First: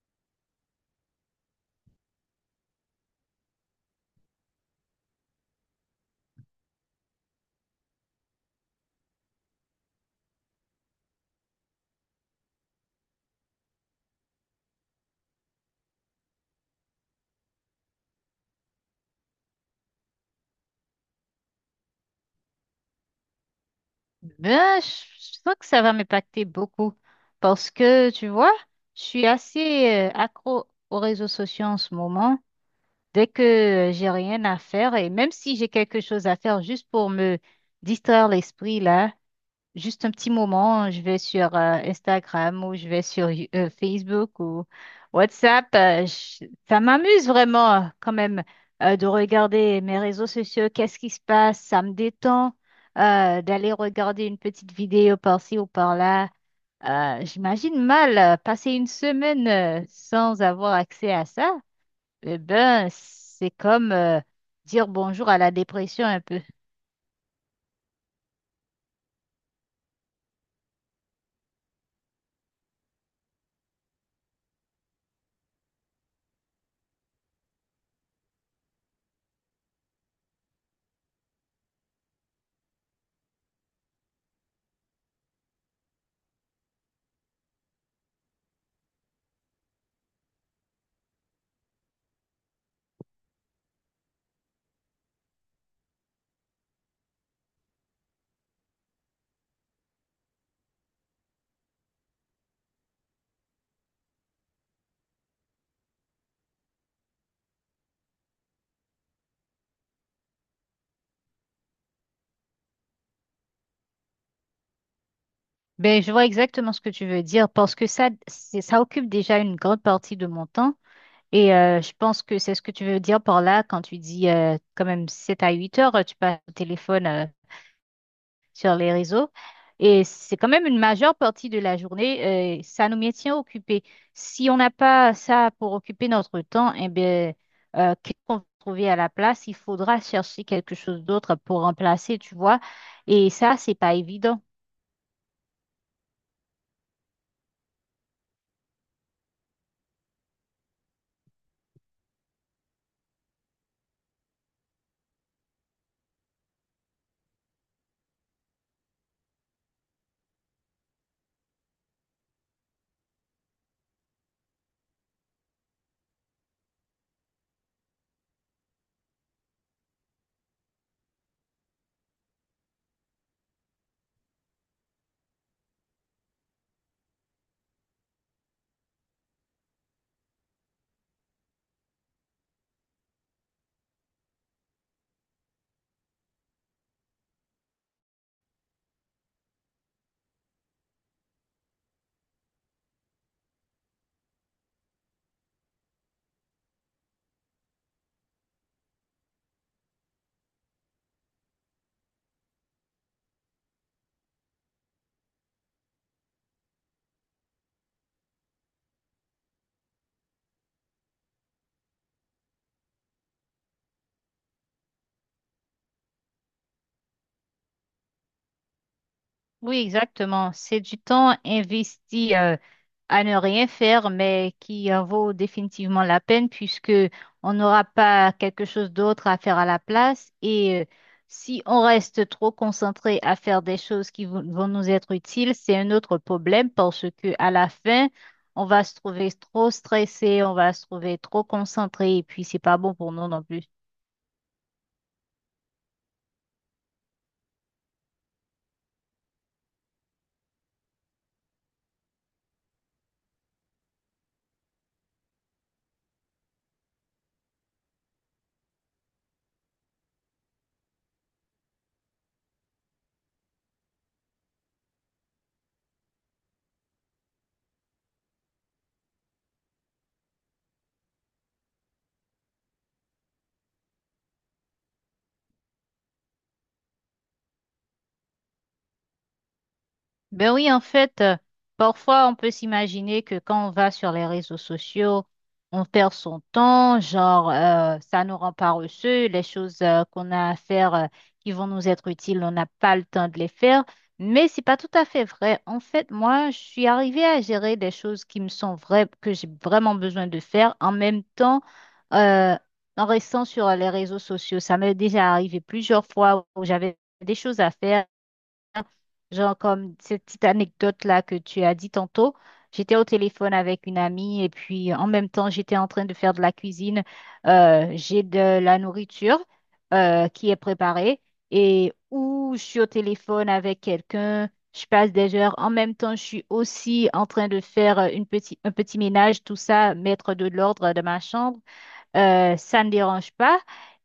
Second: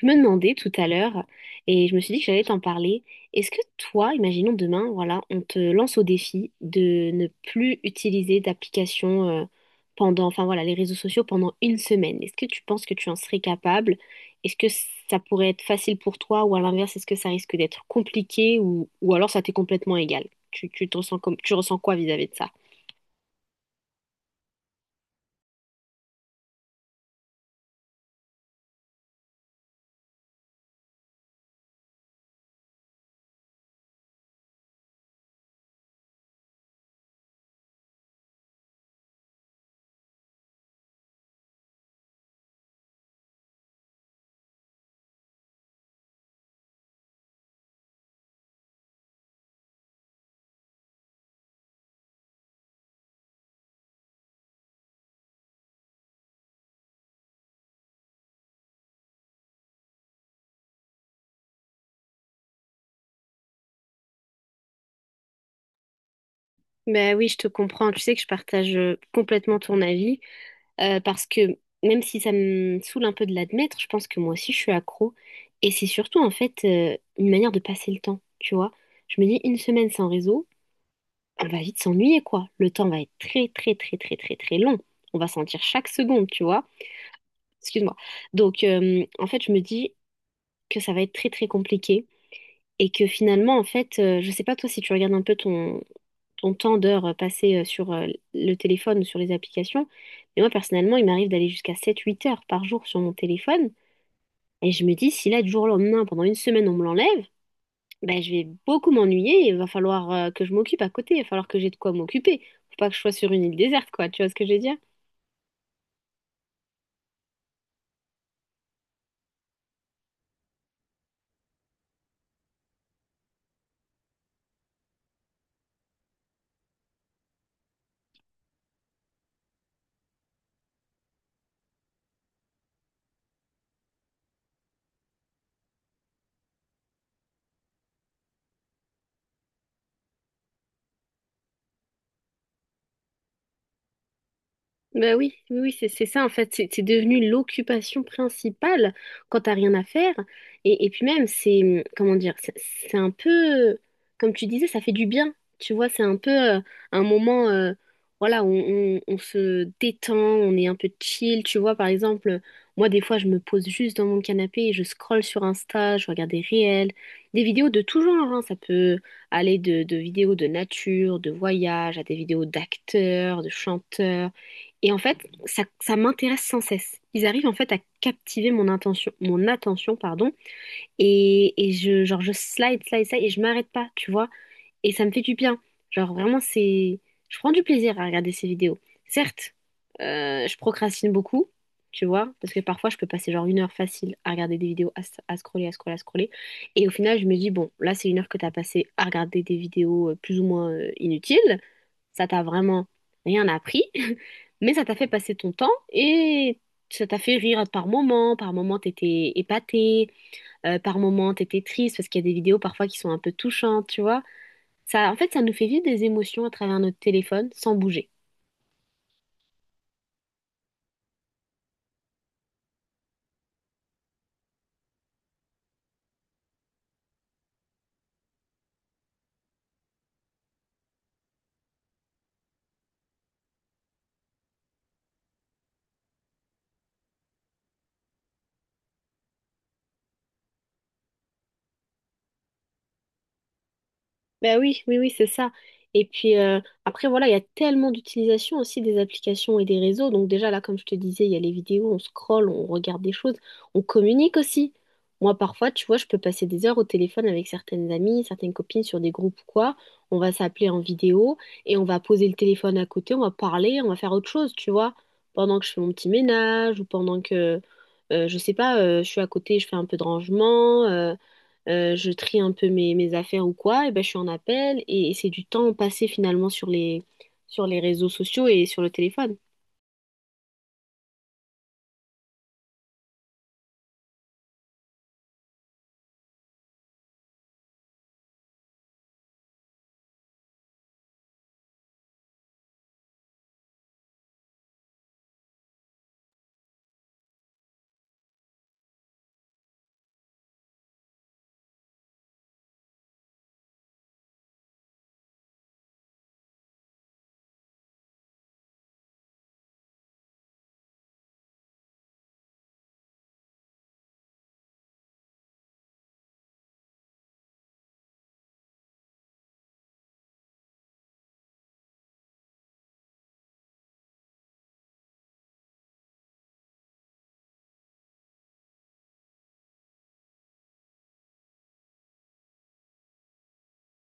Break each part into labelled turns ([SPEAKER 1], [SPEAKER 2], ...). [SPEAKER 1] Je me demandais tout à l'heure, et je me suis dit que j'allais t'en parler, est-ce que toi, imaginons demain, voilà, on te lance au défi de ne plus utiliser d'application pendant, enfin voilà, les réseaux sociaux pendant une semaine. Est-ce que tu penses que tu en serais capable? Est-ce que ça pourrait être facile pour toi ou à l'inverse, est-ce que ça risque d'être compliqué ou alors ça t'est complètement égal? Tu te ressens comme, tu ressens quoi vis-à-vis de ça?
[SPEAKER 2] Ben, je sens que ça va m'impacter beaucoup parce que, tu vois, je suis assez accro aux réseaux sociaux en ce moment. Dès que j'ai rien à faire et même si j'ai quelque chose à faire juste pour me distraire l'esprit là, juste un petit moment, je vais sur Instagram ou je vais sur Facebook ou WhatsApp. Ça m'amuse vraiment quand même de regarder mes réseaux sociaux, qu'est-ce qui se passe, ça me détend d'aller regarder une petite vidéo par-ci ou par-là. J'imagine mal passer une semaine sans avoir accès à ça. Eh ben, c'est comme dire bonjour à la dépression un peu.
[SPEAKER 1] Ben oui, je te comprends. Tu sais que je partage complètement ton avis parce que même si ça me saoule un peu de l'admettre, je pense que moi aussi je suis accro. Et c'est surtout en fait une manière de passer le temps, tu vois. Je me dis une semaine sans réseau, on va vite s'ennuyer quoi. Le temps va être très très très très très très long. On va sentir chaque seconde, tu vois. Excuse-moi. Donc, en fait, je me dis que ça va être très, très compliqué et que finalement, en fait, je sais pas toi si tu regardes un peu ton, ton temps d'heure passé sur le téléphone ou sur les applications, mais moi, personnellement, il m'arrive d'aller jusqu'à 7 8 heures par jour sur mon téléphone et je me dis, si là, du jour au lendemain, pendant une semaine, on me l'enlève, ben, je vais beaucoup m'ennuyer et il va falloir que je m'occupe à côté, il va falloir que j'ai de quoi m'occuper. Faut pas que je sois sur une île déserte, quoi, tu vois ce que je veux dire?
[SPEAKER 2] Ben, je vois exactement ce que tu veux dire parce que ça, ça occupe déjà une grande partie de mon temps et je pense que c'est ce que tu veux dire par là quand tu dis quand même 7 à 8 heures, tu passes au téléphone sur les réseaux et c'est quand même une majeure partie de la journée, ça nous maintient occupés. Si on n'a pas ça pour occuper notre temps, eh ben, qu'est-ce qu'on va trouver à la place? Il faudra chercher quelque chose d'autre pour remplacer, tu vois, et ça, c'est pas évident.
[SPEAKER 1] Ben oui, oui, oui, c'est ça en fait, c'est devenu l'occupation principale quand t'as rien à faire. Et puis même, c'est, comment dire, c'est un peu, comme tu disais, ça fait du bien, tu vois, c'est un peu un moment, voilà, où on, on se détend, on est un peu chill, tu vois, par exemple, moi des fois je me pose juste dans mon canapé et je scrolle sur Insta, je regarde des réels, des vidéos de tout genre, hein, ça peut aller de vidéos de nature, de voyage, à des vidéos d'acteurs, de chanteurs. Et en fait, ça m'intéresse sans cesse. Ils arrivent en fait à captiver mon attention, pardon, et je, genre, je slide, slide, slide, et je m'arrête pas, tu vois. Et ça me fait du bien. Genre, vraiment, c'est... Je prends du plaisir à regarder ces vidéos. Certes, je procrastine beaucoup, tu vois, parce que parfois, je peux passer genre une heure facile à regarder des vidéos, à, à scroller, à scroller, à scroller. Et au final, je me dis, bon, là, c'est une heure que t'as passé à regarder des vidéos plus ou moins inutiles. Ça t'a vraiment rien appris, mais ça t'a fait passer ton temps et ça t'a fait rire par moments. Par moments, t'étais épaté, par moments, t'étais triste parce qu'il y a des vidéos parfois qui sont un peu touchantes, tu vois. Ça, en fait, ça nous fait vivre des émotions à travers notre téléphone sans bouger.
[SPEAKER 2] Oui, exactement. C'est du temps investi à ne rien faire, mais qui en vaut définitivement la peine puisque on n'aura pas quelque chose d'autre à faire à la place. Et si on reste trop concentré à faire des choses qui vont nous être utiles, c'est un autre problème parce que à la fin, on va se trouver trop stressé, on va se trouver trop concentré et puis c'est pas bon pour nous non plus.
[SPEAKER 1] Ben oui, oui, oui, c'est ça. Et puis après, voilà, il y a tellement d'utilisation aussi des applications et des réseaux. Donc déjà, là, comme je te disais, il y a les vidéos, on scrolle, on regarde des choses, on communique aussi. Moi, parfois, tu vois, je peux passer des heures au téléphone avec certaines amies, certaines copines sur des groupes ou quoi. On va s'appeler en vidéo et on va poser le téléphone à côté, on va parler, on va faire autre chose, tu vois, pendant que je fais mon petit ménage ou pendant que, je sais pas, je suis à côté, je fais un peu de rangement. Je trie un peu mes, mes affaires ou quoi, et ben, je suis en appel et c'est du temps passé finalement sur les réseaux sociaux et sur le téléphone.
[SPEAKER 2] Ben oui, en fait, parfois on peut s'imaginer que quand on va sur les réseaux sociaux, on perd son temps, genre ça nous rend paresseux, les choses qu'on a à faire qui vont nous être utiles, on n'a pas le temps de les faire. Mais c'est pas tout à fait vrai. En fait, moi, je suis arrivée à gérer des choses qui me sont vraies, que j'ai vraiment besoin de faire, en même temps euh, en restant sur les réseaux sociaux. Ça m'est déjà arrivé plusieurs fois où j'avais des choses à faire. Genre comme cette petite anecdote-là que tu as dit tantôt, j'étais au téléphone avec une amie et puis en même temps, j'étais en train de faire de la cuisine. J'ai de la nourriture qui est préparée et ou je suis au téléphone avec quelqu'un, je passe des heures. En même temps, je suis aussi en train de faire un petit ménage, tout ça, mettre de l'ordre dans ma chambre ça ne dérange pas.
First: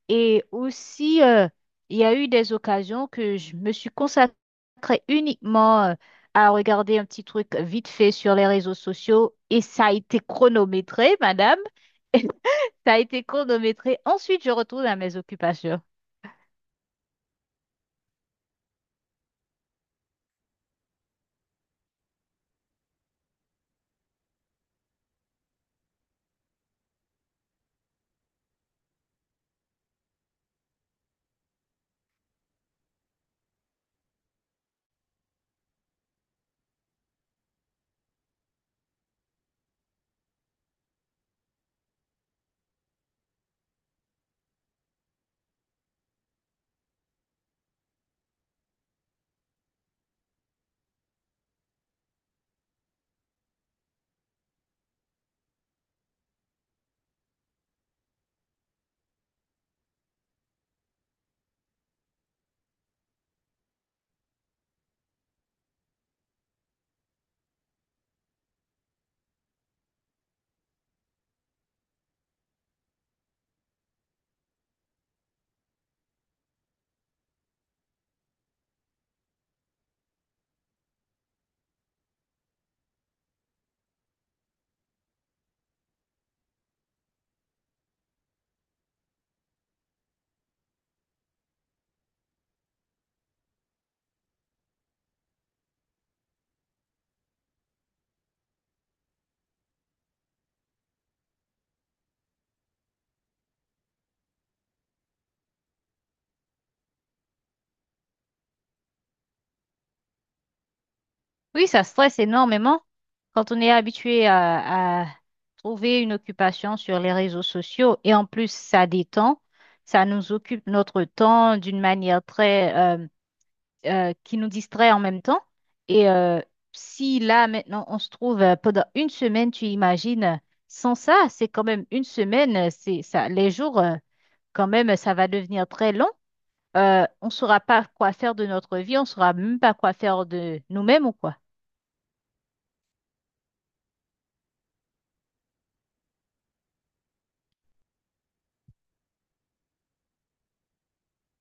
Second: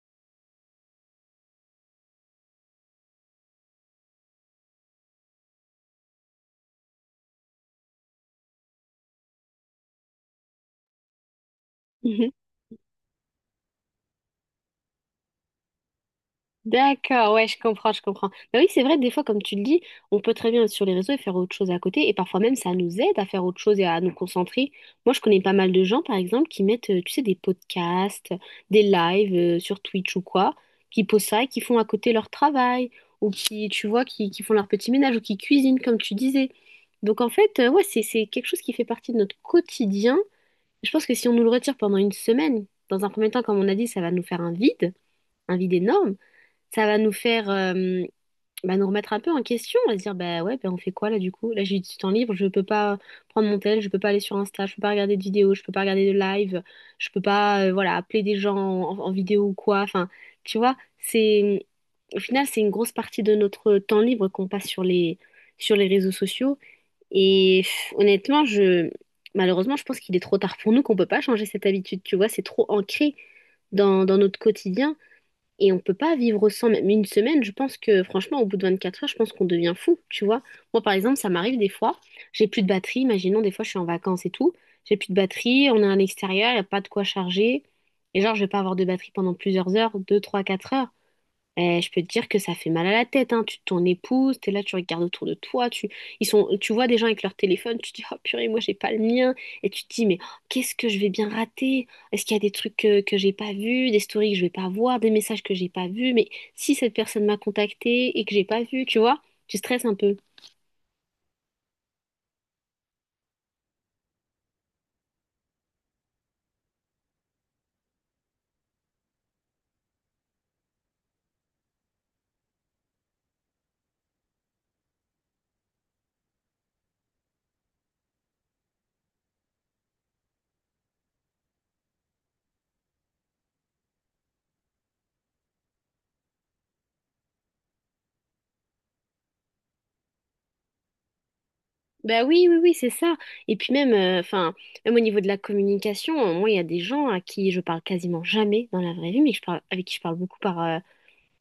[SPEAKER 2] Et aussi, il y a eu des occasions que je me suis consacrée uniquement à regarder un petit truc vite fait sur les réseaux sociaux et ça a été chronométré, madame. Et ça a été chronométré. Ensuite, je retourne à mes occupations.
[SPEAKER 1] D'accord, ouais, je comprends, je comprends. Mais oui, c'est vrai, des fois, comme tu le dis, on peut très bien être sur les réseaux et faire autre chose à côté, et parfois même, ça nous aide à faire autre chose et à nous concentrer. Moi, je connais pas mal de gens, par exemple, qui mettent, tu sais, des podcasts, des lives, sur Twitch ou quoi, qui posent ça et qui font à côté leur travail, ou qui, tu vois, qui font leur petit ménage, ou qui cuisinent, comme tu disais. Donc, en fait, ouais, c'est quelque chose qui fait partie de notre quotidien. Je pense que si on nous le retire pendant une semaine, dans un premier temps, comme on a dit, ça va nous faire un vide énorme ça va nous faire bah, nous remettre un peu en question. On va se dire, bah ouais, bah, on fait quoi là du coup? Là, j'ai du temps libre, je peux pas prendre mon tel, je peux pas aller sur Insta, je peux pas regarder de vidéos, je peux pas regarder de live, je peux pas voilà, appeler des gens en, en vidéo ou quoi. Enfin, tu vois, c'est au final, c'est une grosse partie de notre temps libre qu'on passe sur les réseaux sociaux. Et pff, honnêtement, je, malheureusement, je pense qu'il est trop tard pour nous, qu'on peut pas changer cette habitude. Tu vois, c'est trop ancré dans, dans notre quotidien. Et on peut pas vivre sans même une semaine. Je pense que franchement, au bout de 24 heures, je pense qu'on devient fou, tu vois. Moi, par exemple, ça m'arrive des fois, j'ai plus de batterie. Imaginons, des fois, je suis en vacances et tout. J'ai plus de batterie, on est à l'extérieur, il n'y a pas de quoi charger. Et genre, je vais pas avoir de batterie pendant plusieurs heures, 2 3 4 heures. Eh, je peux te dire que ça fait mal à la tête, hein. Tu te tournes épouse, t'es là, tu regardes autour de toi, tu, ils sont, tu vois des gens avec leur téléphone, tu te dis, oh purée, moi j'ai pas le mien. Et tu te dis, mais oh, qu'est-ce que je vais bien rater? Est-ce qu'il y a des trucs que j'ai pas vus, des stories que je vais pas voir, des messages que j'ai pas vus? Mais si cette personne m'a contacté et que j'ai pas vu, tu vois, tu stresses un peu.
[SPEAKER 2] Oui, ça stresse énormément quand on est habitué à trouver une occupation sur les réseaux sociaux et en plus, ça détend. Ça nous occupe notre temps d'une manière très, qui nous distrait en même temps. Et si là, maintenant, on se trouve pendant une semaine, tu imagines, sans ça, c'est quand même une semaine, c'est ça, les jours, quand même, ça va devenir très long. On ne saura pas quoi faire de notre vie, on ne saura même pas quoi faire de nous-mêmes ou quoi.
[SPEAKER 1] Bah oui, oui, oui, c'est ça. Et puis même, enfin, même au niveau de la communication, moi, il y a des gens à qui je parle quasiment jamais dans la vraie vie, mais que je parle, avec qui je parle beaucoup par,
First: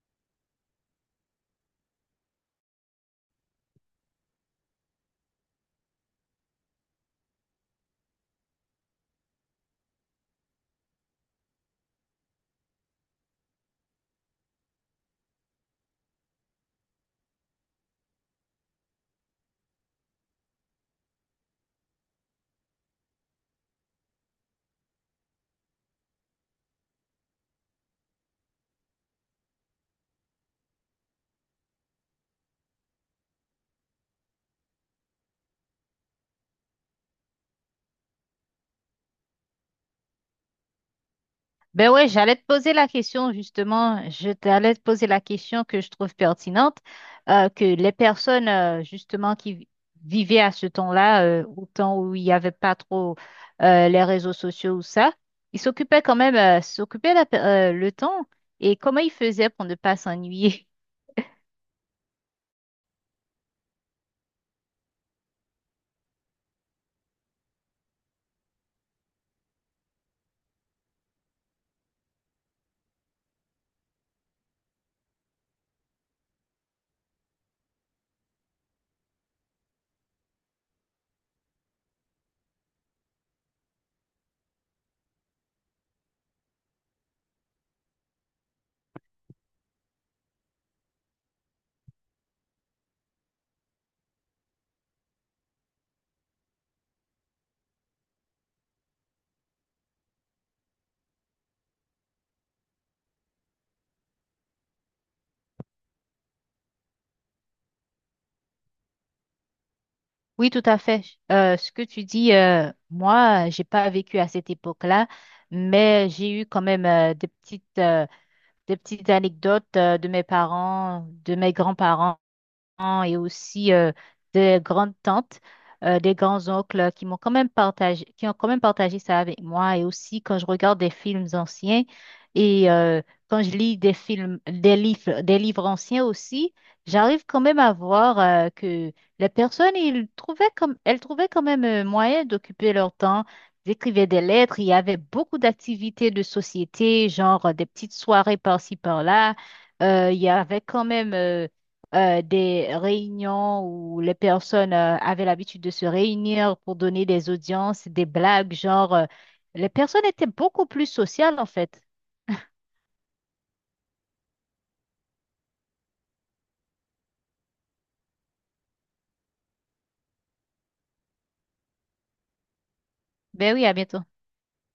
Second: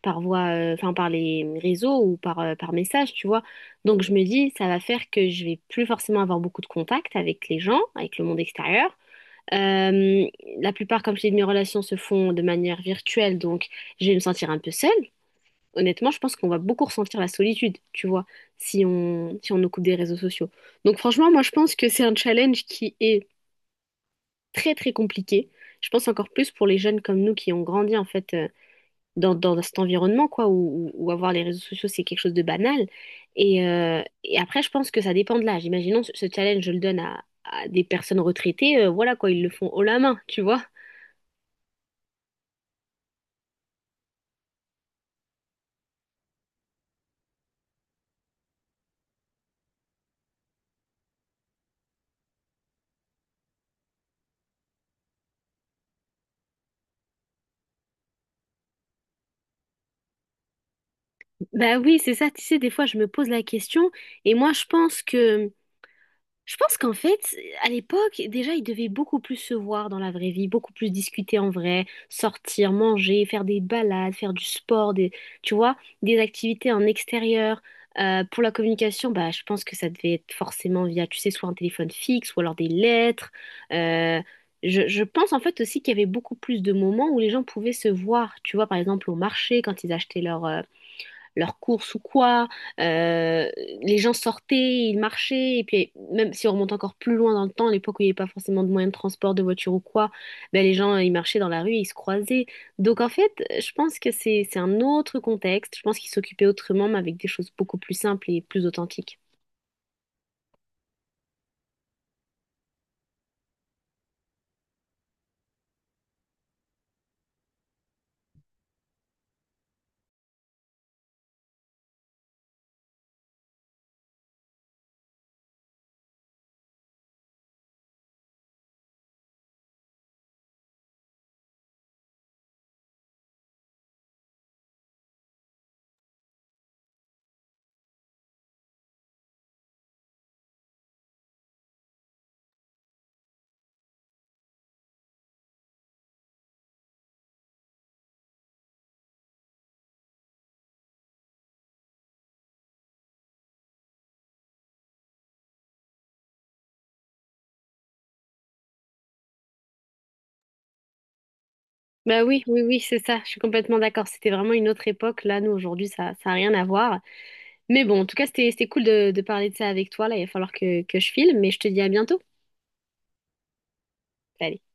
[SPEAKER 1] par voie, enfin par les réseaux ou par, par message, tu vois. Donc je me dis, ça va faire que je vais plus forcément avoir beaucoup de contact avec les gens, avec le monde extérieur. Euh, la plupart, comme je t'ai dit, de mes relations se font de manière virtuelle, donc je vais me sentir un peu seule. Honnêtement, je pense qu'on va beaucoup ressentir la solitude, tu vois, si on, si on nous coupe des réseaux sociaux. Donc franchement, moi je pense que c'est un challenge qui est très très compliqué. Je pense encore plus pour les jeunes comme nous qui ont grandi en fait dans, dans cet environnement, quoi, où, où avoir les réseaux sociaux, c'est quelque chose de banal. Et après, je pense que ça dépend de l'âge. Imaginons ce challenge, je le donne à des personnes retraitées, voilà, quoi, ils le font haut la main, tu vois.
[SPEAKER 2] Ben ouais, j'allais te poser la question justement, je t'allais te poser la question que je trouve pertinente, que les personnes justement qui vivaient à ce temps-là, au temps où il n'y avait pas trop les réseaux sociaux ou ça, ils s'occupaient quand même, le temps et comment ils faisaient pour ne pas s'ennuyer?
[SPEAKER 1] Bah oui, c'est ça, tu sais, des fois, je me pose la question, et moi, je pense que Je pense qu'en fait, à l'époque, déjà, ils devaient beaucoup plus se voir dans la vraie vie, beaucoup plus discuter en vrai, sortir, manger, faire des balades, faire du sport, des, tu vois, des activités en extérieur. Pour la communication, bah, je pense que ça devait être forcément via, tu sais, soit un téléphone fixe ou alors des lettres. Euh, je pense en fait aussi qu'il y avait beaucoup plus de moments où les gens pouvaient se voir, tu vois, par exemple au marché, quand ils achetaient leurs leurs courses ou quoi. Euh, les gens sortaient, ils marchaient. Et puis, même si on remonte encore plus loin dans le temps, à l'époque où il n'y avait pas forcément de moyens de transport, de voiture ou quoi, ben, les gens, ils marchaient dans la rue, ils se croisaient. Donc, en fait, je pense que c'est un autre contexte. Je pense qu'ils s'occupaient autrement, mais avec des choses beaucoup plus simples et plus authentiques.
[SPEAKER 2] Oui, tout à fait. Ce que tu dis, moi, j'ai pas vécu à cette époque-là, mais j'ai eu quand même des petites anecdotes de mes parents, de mes grands-parents et aussi des grandes-tantes, des grands-oncles qui m'ont quand même partagé, qui ont quand même partagé ça avec moi. Et aussi quand je regarde des films anciens et quand je lis des films, des livres anciens aussi, j'arrive quand même à voir que les personnes, elles trouvaient quand même moyen d'occuper leur temps. Ils écrivaient des lettres, il y avait beaucoup d'activités de société, genre des petites soirées par-ci par-là. Il y avait quand même des réunions où les personnes avaient l'habitude de se réunir pour donner des audiences, des blagues, les personnes étaient beaucoup plus sociales en fait.
[SPEAKER 1] Bah oui, oui, oui, c'est ça, je suis complètement d'accord. C'était vraiment une autre époque. Là, nous, aujourd'hui, ça a rien à voir. Mais bon, en tout cas, c'était, c'était cool de parler de ça avec toi. Là, il va falloir que je file, mais je te dis à bientôt.
[SPEAKER 2] Ben oui, à bientôt.
[SPEAKER 1] Salut.